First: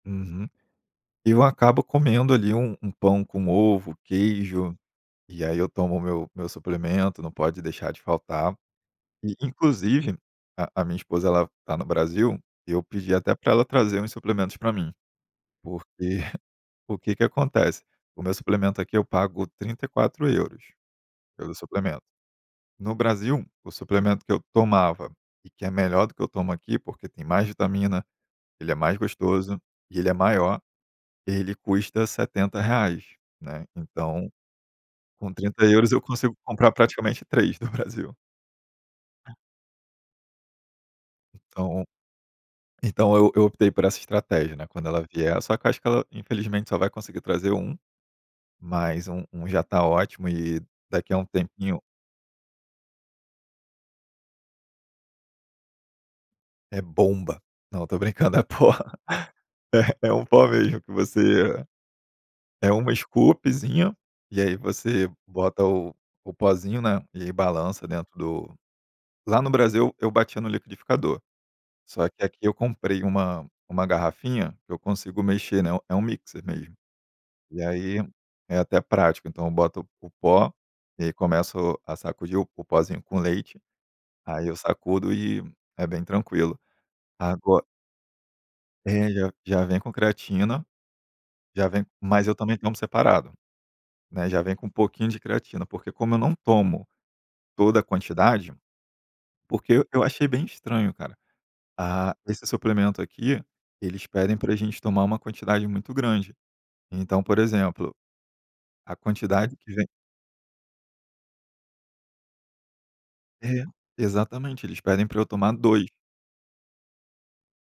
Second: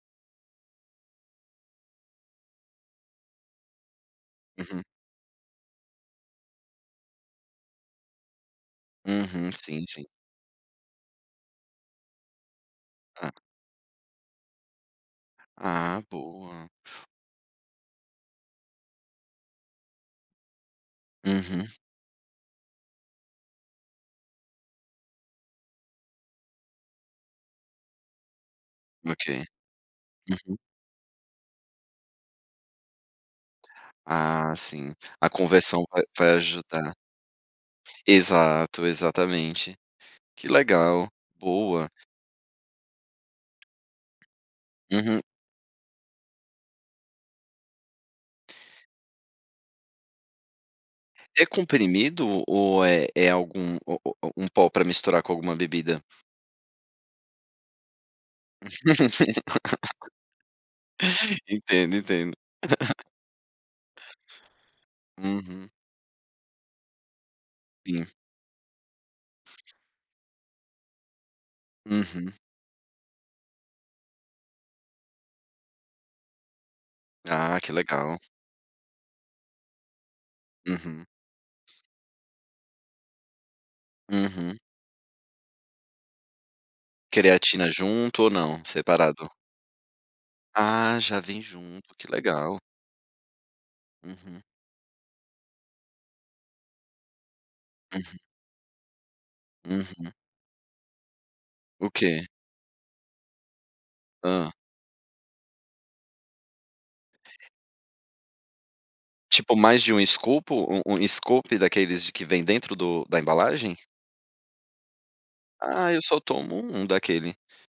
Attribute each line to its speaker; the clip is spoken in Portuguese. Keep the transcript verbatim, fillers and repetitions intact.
Speaker 1: Uhum. Eu acabo comendo ali um um pão com ovo, queijo,
Speaker 2: Uhum.
Speaker 1: e aí eu tomo o meu meu suplemento, não pode deixar de faltar. E
Speaker 2: Uhum, sim, sim.
Speaker 1: inclusive, a a minha esposa ela tá no Brasil, eu pedi
Speaker 2: Hã.
Speaker 1: até pra ela trazer uns suplementos pra mim.
Speaker 2: Ah,
Speaker 1: Porque,
Speaker 2: boa.
Speaker 1: o que que acontece? O meu suplemento aqui eu pago trinta e quatro euros pelo
Speaker 2: Uhum.
Speaker 1: suplemento. No Brasil o suplemento que eu tomava, e que é melhor do que eu tomo aqui, porque tem mais vitamina, ele é mais
Speaker 2: Ok.
Speaker 1: gostoso e ele é
Speaker 2: Uhum.
Speaker 1: maior, ele custa setenta reais, né. Então
Speaker 2: Ah, sim, a
Speaker 1: com trinta
Speaker 2: conversão
Speaker 1: euros eu
Speaker 2: vai vai
Speaker 1: consigo comprar
Speaker 2: ajudar.
Speaker 1: praticamente três do Brasil.
Speaker 2: Exato, exatamente. Que legal,
Speaker 1: Então
Speaker 2: boa.
Speaker 1: então eu eu optei por essa estratégia, né, quando ela
Speaker 2: Uhum.
Speaker 1: vier só acho que ela infelizmente só vai conseguir trazer um, mas um um já tá ótimo e daqui a um
Speaker 2: É
Speaker 1: tempinho
Speaker 2: comprimido ou é é algum o o o um pó pra misturar com alguma bebida?
Speaker 1: É bomba! Não, tô brincando, é pó. É, é um pó mesmo que você
Speaker 2: Entendo, entendo.
Speaker 1: é um scoopzinho, e aí você bota
Speaker 2: Uhum.
Speaker 1: o o pozinho, né, e ai balança
Speaker 2: Sim.
Speaker 1: dentro do lá no Brasil eu batia no liquidificador, só que
Speaker 2: Uhum.
Speaker 1: aqui eu comprei uma uma garrafinha que eu consigo mexer, né, é um mixer mesmo.
Speaker 2: Ah,
Speaker 1: E
Speaker 2: que
Speaker 1: aí
Speaker 2: legal.
Speaker 1: é até prático, então eu boto o pó e
Speaker 2: Uhum.
Speaker 1: aí começo a sacudir o o pozinho com leite, aí eu
Speaker 2: Uhum.
Speaker 1: sacudo e é bem tranquilo. Ago
Speaker 2: Creatina junto ou não,
Speaker 1: É
Speaker 2: separado?
Speaker 1: já já vem com creatina,
Speaker 2: Ah, já vem
Speaker 1: já vem
Speaker 2: junto, que
Speaker 1: mas eu também
Speaker 2: legal.
Speaker 1: tomo separado, né,
Speaker 2: Uhum.
Speaker 1: já vem com um pouquinho de creatina, porque como eu não tomo toda a
Speaker 2: Uhum.
Speaker 1: quantidade, porque eu
Speaker 2: Uhum.
Speaker 1: achei bem estranho, cara,
Speaker 2: O
Speaker 1: ah,
Speaker 2: que?
Speaker 1: esse suplemento aqui, eles pedem
Speaker 2: Hã.
Speaker 1: pra gente tomar uma quantidade muito grande. Então, por exemplo, a
Speaker 2: Tipo,
Speaker 1: quantidade que
Speaker 2: mais
Speaker 1: vem
Speaker 2: de um scoopo um um scoop daqueles de que vêm dentro do da
Speaker 1: É,
Speaker 2: embalagem?
Speaker 1: exatamente, eles pedem pra eu tomar
Speaker 2: Ah,
Speaker 1: dois.
Speaker 2: eu só tomo um daquele.